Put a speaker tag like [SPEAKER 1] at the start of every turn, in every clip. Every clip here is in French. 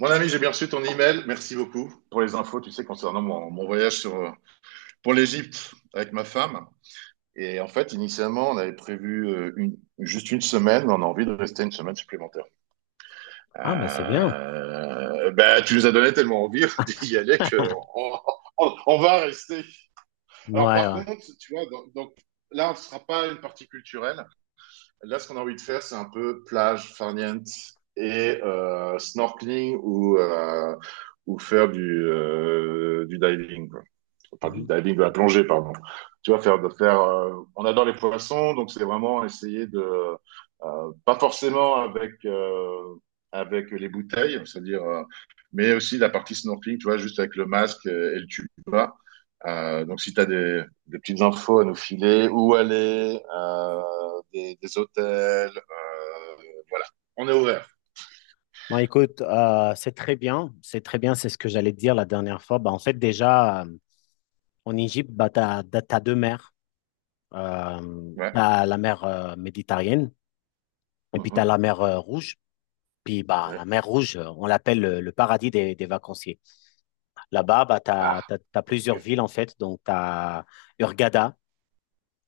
[SPEAKER 1] Mon ami, j'ai bien reçu ton email. Merci beaucoup pour les infos, tu sais, concernant mon voyage sur, pour l'Égypte avec ma femme. Et en fait, initialement, on avait prévu juste une semaine, mais on a envie de rester une semaine supplémentaire.
[SPEAKER 2] Ah, ben c'est bien.
[SPEAKER 1] Tu nous as donné tellement envie d'y aller que on, on va rester. Alors,
[SPEAKER 2] Ouais,
[SPEAKER 1] par
[SPEAKER 2] ouais.
[SPEAKER 1] contre, tu vois, là, on ne sera pas une partie culturelle. Là, ce qu'on a envie de faire, c'est un peu plage, farniente et snorkeling ou faire du diving, quoi. Enfin, du
[SPEAKER 2] Mhm.
[SPEAKER 1] diving, de la plongée, pardon. Tu vois, faire, on adore les poissons, donc c'est vraiment essayer de, pas forcément avec, avec les bouteilles, c'est-à-dire, mais aussi la partie snorkeling, tu vois, juste avec le masque et le tuba. Donc, si tu as des petites infos à nous filer, où aller, des hôtels. Voilà, on est ouvert.
[SPEAKER 2] Bon, écoute, c'est très bien. C'est très bien, c'est ce que j'allais te dire la dernière fois. Bah, en fait, déjà, en Égypte, bah, tu as deux mers.
[SPEAKER 1] Ouais.
[SPEAKER 2] T'as la mer méditerranéenne et puis tu as
[SPEAKER 1] Mhm.
[SPEAKER 2] la mer rouge. Puis bah,
[SPEAKER 1] Ouais.
[SPEAKER 2] la mer rouge, on l'appelle le paradis des vacanciers. Là-bas, bah, tu
[SPEAKER 1] Ah,
[SPEAKER 2] as
[SPEAKER 1] ok.
[SPEAKER 2] plusieurs villes, en fait. Donc, tu as...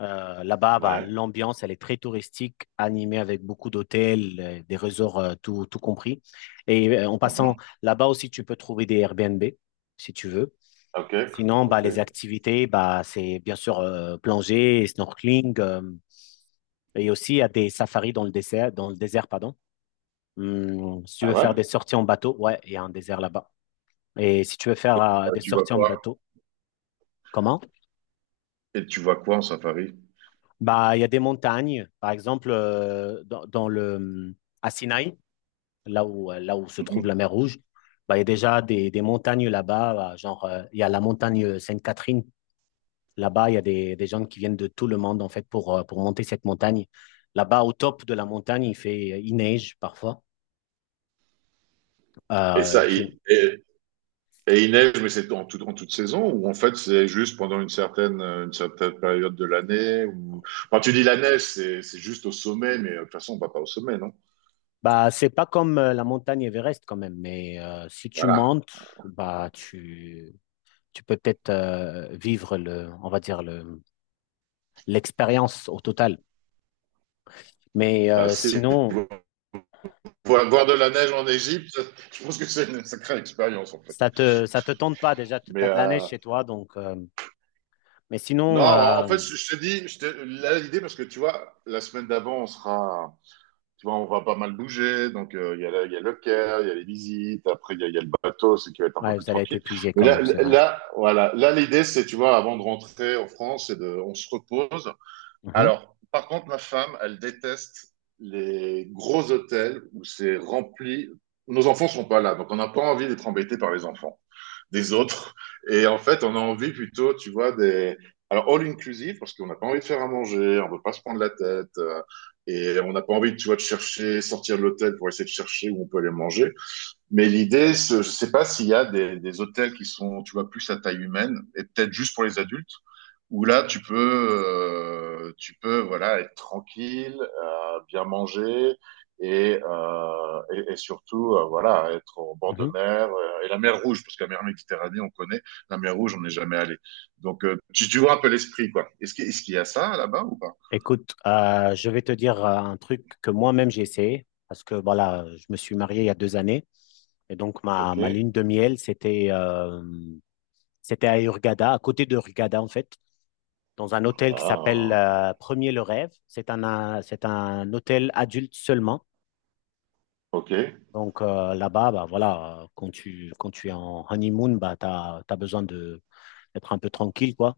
[SPEAKER 2] Là-bas, bah,
[SPEAKER 1] Ouais.
[SPEAKER 2] l'ambiance, elle est très touristique, animée avec beaucoup d'hôtels, des resorts, tout, tout compris. Et en passant,
[SPEAKER 1] Mhm.
[SPEAKER 2] là-bas aussi, tu peux trouver des Airbnb, si tu veux.
[SPEAKER 1] Ok.
[SPEAKER 2] Sinon, bah,
[SPEAKER 1] Ok.
[SPEAKER 2] les activités, bah, c'est bien sûr plongée, snorkeling, et aussi il y a des safaris dans le désert, pardon. Si tu
[SPEAKER 1] Ah
[SPEAKER 2] veux
[SPEAKER 1] ouais?
[SPEAKER 2] faire des sorties en bateau, ouais, il y a un désert là-bas. Et si tu veux faire
[SPEAKER 1] Ouais,
[SPEAKER 2] des
[SPEAKER 1] tu vois
[SPEAKER 2] sorties en
[SPEAKER 1] quoi?
[SPEAKER 2] bateau, comment?
[SPEAKER 1] Et tu vois quoi en safari?
[SPEAKER 2] Bah, il y a des montagnes, par exemple, dans, dans le, à Sinaï, là où se trouve
[SPEAKER 1] Mhm.
[SPEAKER 2] la mer Rouge. Bah, il y a déjà des montagnes là-bas, bah, genre il y a la montagne Sainte-Catherine. Là-bas, il y a des gens qui viennent de tout le monde en fait pour monter cette montagne. Là-bas, au top de la montagne, il fait, il neige parfois.
[SPEAKER 1] Et ça,
[SPEAKER 2] Il fait,
[SPEAKER 1] et, et- et il neige, mais c'est en, tout, en toute saison ou en fait c'est juste pendant une certaine période de l'année, ou quand tu dis la neige, c'est juste au sommet, mais de toute façon on va pas au sommet, non?
[SPEAKER 2] bah, c'est pas comme la montagne Everest quand même, mais si tu
[SPEAKER 1] Voilà.
[SPEAKER 2] montes, bah, tu peux peut-être vivre le, on va dire le, l'expérience au total. Mais
[SPEAKER 1] Ah, c'est-
[SPEAKER 2] sinon,
[SPEAKER 1] Voir, voir de la neige en Égypte, je pense que c'est une sacrée expérience en fait.
[SPEAKER 2] ça te, ça te tente pas? Déjà, tu
[SPEAKER 1] Mais
[SPEAKER 2] as de la neige
[SPEAKER 1] euh,
[SPEAKER 2] chez toi, donc. Mais
[SPEAKER 1] Non,
[SPEAKER 2] sinon,
[SPEAKER 1] en fait, je te dis, je te, là, l'idée, parce que tu vois, la semaine d'avant, on sera, tu vois, on va pas mal bouger. Donc, il y a, il y a le Caire, il y a les visites, après, il y a le bateau, c'est qui va être un peu
[SPEAKER 2] ouais,
[SPEAKER 1] plus
[SPEAKER 2] vous allez être
[SPEAKER 1] tranquille.
[SPEAKER 2] épuisé
[SPEAKER 1] Mais
[SPEAKER 2] quand même, c'est vrai.
[SPEAKER 1] voilà, là, l'idée, c'est, tu vois, avant de rentrer en France, c'est de, on se repose.
[SPEAKER 2] Mhm,
[SPEAKER 1] Alors, par contre, ma femme, elle déteste les gros hôtels où c'est rempli. Nos enfants sont pas là, donc on n'a pas envie d'être embêtés par les enfants des autres. Et en fait, on a envie plutôt, tu vois, des. Alors, all inclusive, parce qu'on n'a pas envie de faire à manger, on ne veut pas se prendre la tête. Et on n'a pas envie, tu vois, de chercher, sortir de l'hôtel pour essayer de chercher où on peut aller manger. Mais l'idée, je sais pas s'il y a des hôtels qui sont, tu vois, plus à taille humaine et peut-être juste pour les adultes, où là, tu peux, voilà, être tranquille, bien manger et, et surtout, voilà, être au bord de
[SPEAKER 2] mhm.
[SPEAKER 1] mer et la mer Rouge, parce que la mer Méditerranée, on connaît, la mer Rouge, on n'est jamais allé. Donc, tu, tu vois un peu l'esprit, quoi. Est-ce qu'il y a ça là-bas ou pas?
[SPEAKER 2] Écoute, je vais te dire un truc que moi-même j'ai essayé, parce que voilà, je me suis marié il y a 2 années, et donc ma,
[SPEAKER 1] Ok.
[SPEAKER 2] ma lune de miel, c'était c'était à Hurghada, à côté de Hurghada en fait, dans un hôtel qui s'appelle
[SPEAKER 1] Ah,
[SPEAKER 2] Premier le Rêve. C'est un hôtel adulte seulement.
[SPEAKER 1] ok.
[SPEAKER 2] Donc là-bas, bah, voilà, quand tu es en honeymoon, bah, tu as besoin de d'être un peu tranquille, quoi.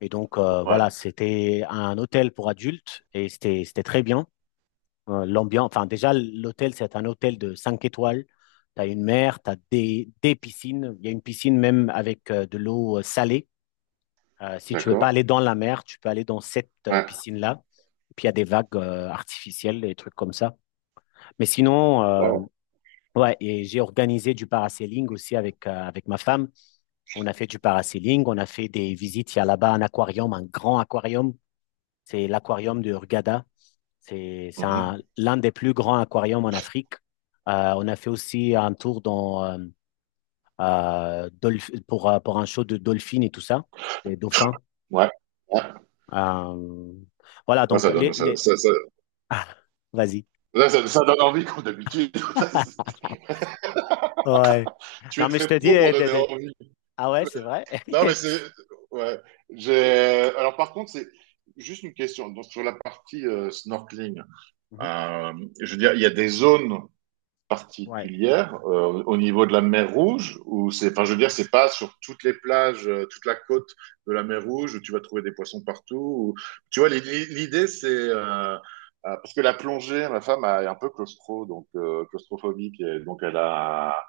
[SPEAKER 2] Et donc,
[SPEAKER 1] Ouais.
[SPEAKER 2] voilà, c'était un hôtel pour adultes et c'était, c'était très bien. L'ambiance, enfin, déjà, l'hôtel, c'est un hôtel de 5 étoiles. Tu as une mer, tu as des piscines. Il y a une piscine même avec de l'eau salée. Si tu veux pas
[SPEAKER 1] D'accord.
[SPEAKER 2] aller dans la mer, tu peux aller dans cette
[SPEAKER 1] Ouais.
[SPEAKER 2] piscine-là. Puis il y a des vagues artificielles, des trucs comme ça. Mais sinon,
[SPEAKER 1] Wow.
[SPEAKER 2] ouais, et j'ai organisé du parasailing aussi avec, avec ma femme. On a fait du parasailing, on a fait des visites. Il y a là-bas un aquarium, un grand aquarium. C'est l'aquarium de Hurghada. C'est
[SPEAKER 1] Mhm.
[SPEAKER 2] l'un des plus grands aquariums en Afrique. On a fait aussi un tour dans, pour un show de dolphins et tout ça, des dauphins.
[SPEAKER 1] Ouais. Ouais.
[SPEAKER 2] Euh, voilà,
[SPEAKER 1] Ouais,
[SPEAKER 2] donc
[SPEAKER 1] ça donne, ça,
[SPEAKER 2] les...
[SPEAKER 1] ça, ça-
[SPEAKER 2] Ah, vas-y.
[SPEAKER 1] là, ça- ça donne envie comme d'habitude.
[SPEAKER 2] Ouais.
[SPEAKER 1] Tu
[SPEAKER 2] Non,
[SPEAKER 1] es
[SPEAKER 2] mais je
[SPEAKER 1] très
[SPEAKER 2] te dis...
[SPEAKER 1] pro pour donner envie.
[SPEAKER 2] Ah ouais, c'est vrai?
[SPEAKER 1] Non, mais c'est. Ouais. J'ai... Alors, par contre, c'est juste une question. Donc, sur la partie snorkeling,
[SPEAKER 2] Mhm.
[SPEAKER 1] euh, je veux dire, il y a des zones
[SPEAKER 2] Ouais,
[SPEAKER 1] particulière au niveau de la mer Rouge, ou c'est, enfin je veux dire c'est pas sur toutes les plages, toute la côte de la mer Rouge où tu vas trouver des poissons partout, ou tu vois l'i- l'idée c'est parce que la plongée ma femme est un peu claustro donc claustrophobique, et donc elle a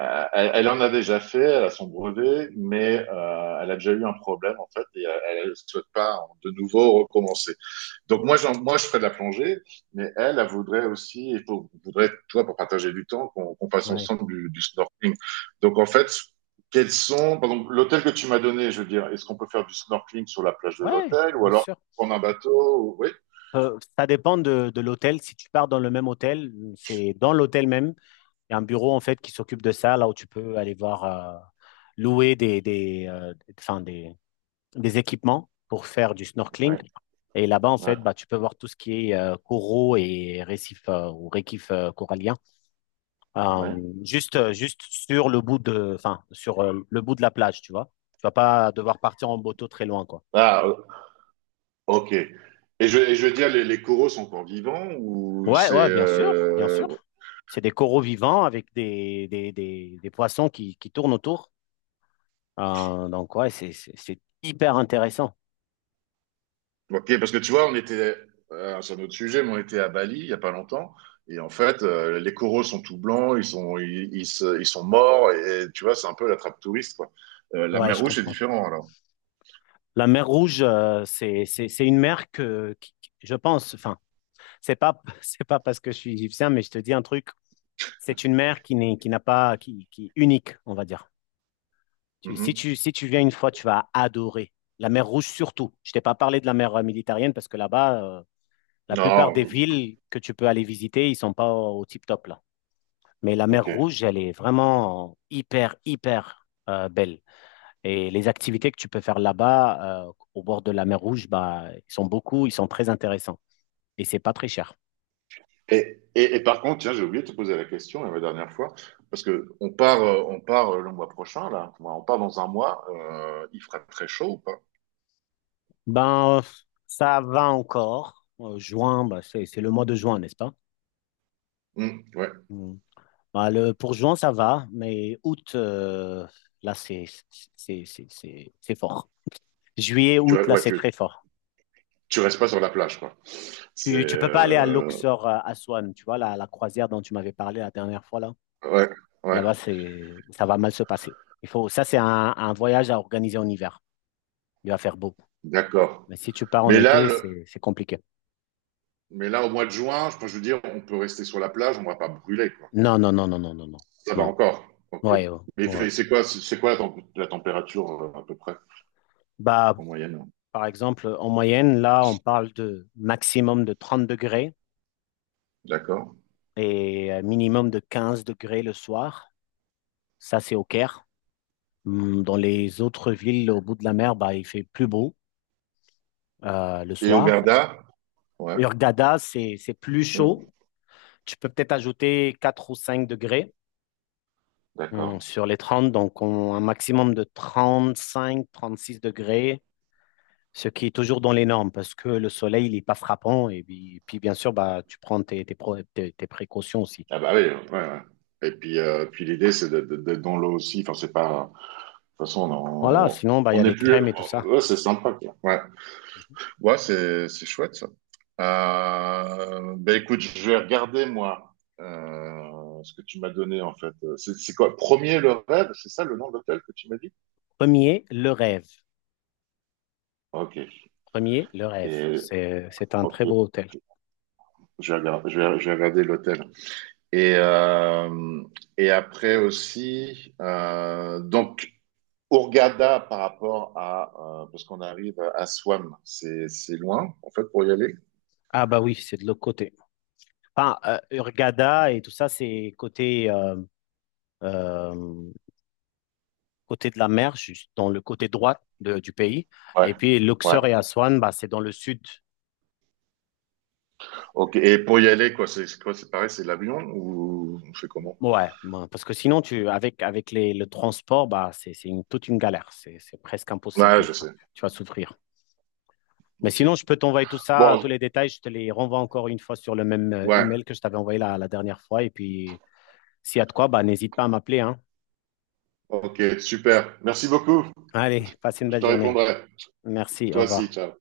[SPEAKER 1] euh, elle, elle en a déjà fait, elle a son brevet, mais elle a déjà eu un problème en fait, et elle souhaite pas de nouveau recommencer. Donc Moi, je ferais de la plongée, mais elle voudrait aussi, et pour, voudrait, toi, pour partager du temps, qu'on qu fasse
[SPEAKER 2] ouais.
[SPEAKER 1] ensemble du snorkeling. Donc en fait, quels sont, par exemple, l'hôtel que tu m'as donné, je veux dire, est-ce qu'on peut faire du snorkeling sur la plage de
[SPEAKER 2] Ouais,
[SPEAKER 1] l'hôtel, ou
[SPEAKER 2] bien
[SPEAKER 1] alors
[SPEAKER 2] sûr.
[SPEAKER 1] prendre un bateau? Oui,
[SPEAKER 2] Ça dépend de l'hôtel. Si tu pars dans le même hôtel, c'est dans l'hôtel même. Il y a un bureau en fait qui s'occupe de ça, là où tu peux aller voir louer des, enfin, des équipements pour faire du snorkeling.
[SPEAKER 1] oui,
[SPEAKER 2] Et là-bas, en
[SPEAKER 1] oui,
[SPEAKER 2] fait, bah, tu peux voir tout ce qui est coraux et récifs ou récifs coralliens,
[SPEAKER 1] oui.
[SPEAKER 2] euh, juste, juste sur le bout de, enfin, sur le bout de la plage, tu vois. Tu vas pas devoir partir en bateau très loin, quoi.
[SPEAKER 1] Ah, ok. Et je veux dire, les coraux sont encore vivants ou
[SPEAKER 2] Ouais,
[SPEAKER 1] c'est
[SPEAKER 2] ouais, bien sûr, bien sûr. C'est des coraux vivants avec des poissons qui tournent autour. Donc, ouais, c'est, c'est hyper intéressant.
[SPEAKER 1] Ok, parce que tu vois, on était, c'est un autre sujet, mais on était à Bali il y a pas longtemps, et en fait, les coraux sont tout blancs, ils sont, ils sont morts, et tu vois, c'est un peu la trappe touriste, quoi. La
[SPEAKER 2] Ouais,
[SPEAKER 1] mer
[SPEAKER 2] je
[SPEAKER 1] Rouge, c'est
[SPEAKER 2] comprends.
[SPEAKER 1] différent, alors.
[SPEAKER 2] La mer Rouge, c'est une mer que, je pense, enfin, c'est pas, c'est pas parce que je suis égyptien, mais je te dis un truc, c'est une mer qui n'est, qui n'a pas, qui est unique, on va dire. Si tu,
[SPEAKER 1] Mhm.
[SPEAKER 2] si tu viens une fois, tu vas adorer. La mer Rouge surtout. Je t'ai pas parlé de la mer Méditerranée parce que là-bas, la plupart des
[SPEAKER 1] Non,
[SPEAKER 2] villes que tu peux aller visiter, ils sont pas au, au tip-top là. Mais la mer
[SPEAKER 1] ok.
[SPEAKER 2] Rouge, elle est vraiment hyper, hyper belle. Et les activités que tu peux faire là-bas, au bord de la mer Rouge, bah, ils sont beaucoup, ils sont très intéressants. Et c'est pas très cher.
[SPEAKER 1] Et par contre, tiens, j'ai oublié de te poser la question la dernière fois, parce que on part le mois prochain, là. Enfin, on part dans un mois, il fera très chaud ou pas?
[SPEAKER 2] Ben, ça va encore. Juin, bah, c'est le mois de juin, n'est-ce pas?
[SPEAKER 1] Mhm. Ouais,
[SPEAKER 2] Mm. Bah, le, pour juin, ça va, mais août, là, c'est c'est fort. Juillet, août, là, c'est
[SPEAKER 1] tu,
[SPEAKER 2] très fort.
[SPEAKER 1] tu restes pas sur la plage, quoi. C'est,
[SPEAKER 2] Tu peux pas aller à Luxor, à Aswan, tu vois, la croisière dont tu m'avais parlé la dernière fois, là.
[SPEAKER 1] ouais, ouais,
[SPEAKER 2] Là-bas, c'est, ça va mal se passer. Il faut, ça, c'est un voyage à organiser en hiver. Il va faire beau.
[SPEAKER 1] d'accord.
[SPEAKER 2] Mais si tu pars en
[SPEAKER 1] Mais là,
[SPEAKER 2] été,
[SPEAKER 1] le-
[SPEAKER 2] c'est compliqué.
[SPEAKER 1] mais là, au mois de juin, je veux dire, on peut rester sur la plage, on va pas brûler, quoi.
[SPEAKER 2] Non, non, non, non, non, non, non.
[SPEAKER 1] Ça va
[SPEAKER 2] Non.
[SPEAKER 1] encore. Ok.
[SPEAKER 2] Ouais, ouais.
[SPEAKER 1] Mais
[SPEAKER 2] Ouais.
[SPEAKER 1] fait- c'est quoi, c'est c'est quoi la, la température à peu près
[SPEAKER 2] Bah,
[SPEAKER 1] en moyenne? Hein.
[SPEAKER 2] par exemple, en moyenne, là, on parle de maximum de 30 degrés
[SPEAKER 1] D'accord.
[SPEAKER 2] et minimum de 15 degrés le soir. Ça, c'est au Caire. Dans les autres villes au bout de la mer, bah, il fait plus beau le
[SPEAKER 1] Et au
[SPEAKER 2] soir.
[SPEAKER 1] Garda? Ouais.
[SPEAKER 2] Hurghada, c'est plus
[SPEAKER 1] Mm.
[SPEAKER 2] chaud. Tu peux peut-être ajouter 4 ou 5 degrés
[SPEAKER 1] D'accord.
[SPEAKER 2] sur les 30, donc un maximum de 35, 36 degrés, ce qui est toujours dans les normes parce que le soleil, il n'est pas frappant. Et puis, puis, bien sûr, bah, tu prends tes, tes précautions aussi.
[SPEAKER 1] Ah bah oui, ouais, ouais. Et puis, puis l'idée, c'est d'être dans l'eau aussi. Enfin, c'est pas. De toute façon,
[SPEAKER 2] Voilà, sinon, bah, il
[SPEAKER 1] on
[SPEAKER 2] y a
[SPEAKER 1] n'est
[SPEAKER 2] les
[SPEAKER 1] plus.
[SPEAKER 2] crèmes et tout
[SPEAKER 1] Oh,
[SPEAKER 2] ça.
[SPEAKER 1] ouais, c'est sympa, quoi. Ouais.
[SPEAKER 2] Mhm.
[SPEAKER 1] Ouais, c'est chouette ça. Ben écoute, je vais regarder moi ce que tu m'as donné en fait. C'est c'est quoi? Premier le rêve, c'est ça le nom de l'hôtel que tu m'as dit?
[SPEAKER 2] Premier, le rêve.
[SPEAKER 1] Ok.
[SPEAKER 2] Premier, le rêve.
[SPEAKER 1] Et
[SPEAKER 2] C'est un
[SPEAKER 1] ok,
[SPEAKER 2] très beau hôtel.
[SPEAKER 1] je vais regarder l'hôtel. Et après aussi, donc Hurghada par rapport à parce qu'on arrive à Swam, c'est loin en fait pour y aller.
[SPEAKER 2] Ah bah oui, c'est de l'autre côté. Enfin, Hurghada et tout ça, c'est côté, euh, côté de la mer, juste dans le côté droit du pays.
[SPEAKER 1] Ouais,
[SPEAKER 2] Et puis
[SPEAKER 1] ouais.
[SPEAKER 2] Luxor et Aswan, bah, c'est dans le sud.
[SPEAKER 1] Ok. Et pour y aller, quoi, c'est quoi? C'est pareil, c'est l'avion ou on fait comment?
[SPEAKER 2] Ouais, moi, parce que sinon, tu, avec, avec les, le transport, bah, toute une galère. C'est presque impossible de
[SPEAKER 1] Ouais,
[SPEAKER 2] le
[SPEAKER 1] je
[SPEAKER 2] faire.
[SPEAKER 1] sais.
[SPEAKER 2] Tu vas souffrir. Mais
[SPEAKER 1] Ok.
[SPEAKER 2] sinon, je peux t'envoyer tout ça, tous
[SPEAKER 1] Bon,
[SPEAKER 2] les détails. Je te les renvoie encore une fois sur le même
[SPEAKER 1] ouais.
[SPEAKER 2] email que je t'avais envoyé la, la dernière fois. Et puis, s'il y a de quoi, bah, n'hésite pas à m'appeler, hein.
[SPEAKER 1] Ok, super. Merci beaucoup.
[SPEAKER 2] Allez, passe une
[SPEAKER 1] Je
[SPEAKER 2] belle
[SPEAKER 1] te
[SPEAKER 2] journée.
[SPEAKER 1] répondrai.
[SPEAKER 2] Merci, au
[SPEAKER 1] Toi aussi,
[SPEAKER 2] revoir.
[SPEAKER 1] ciao.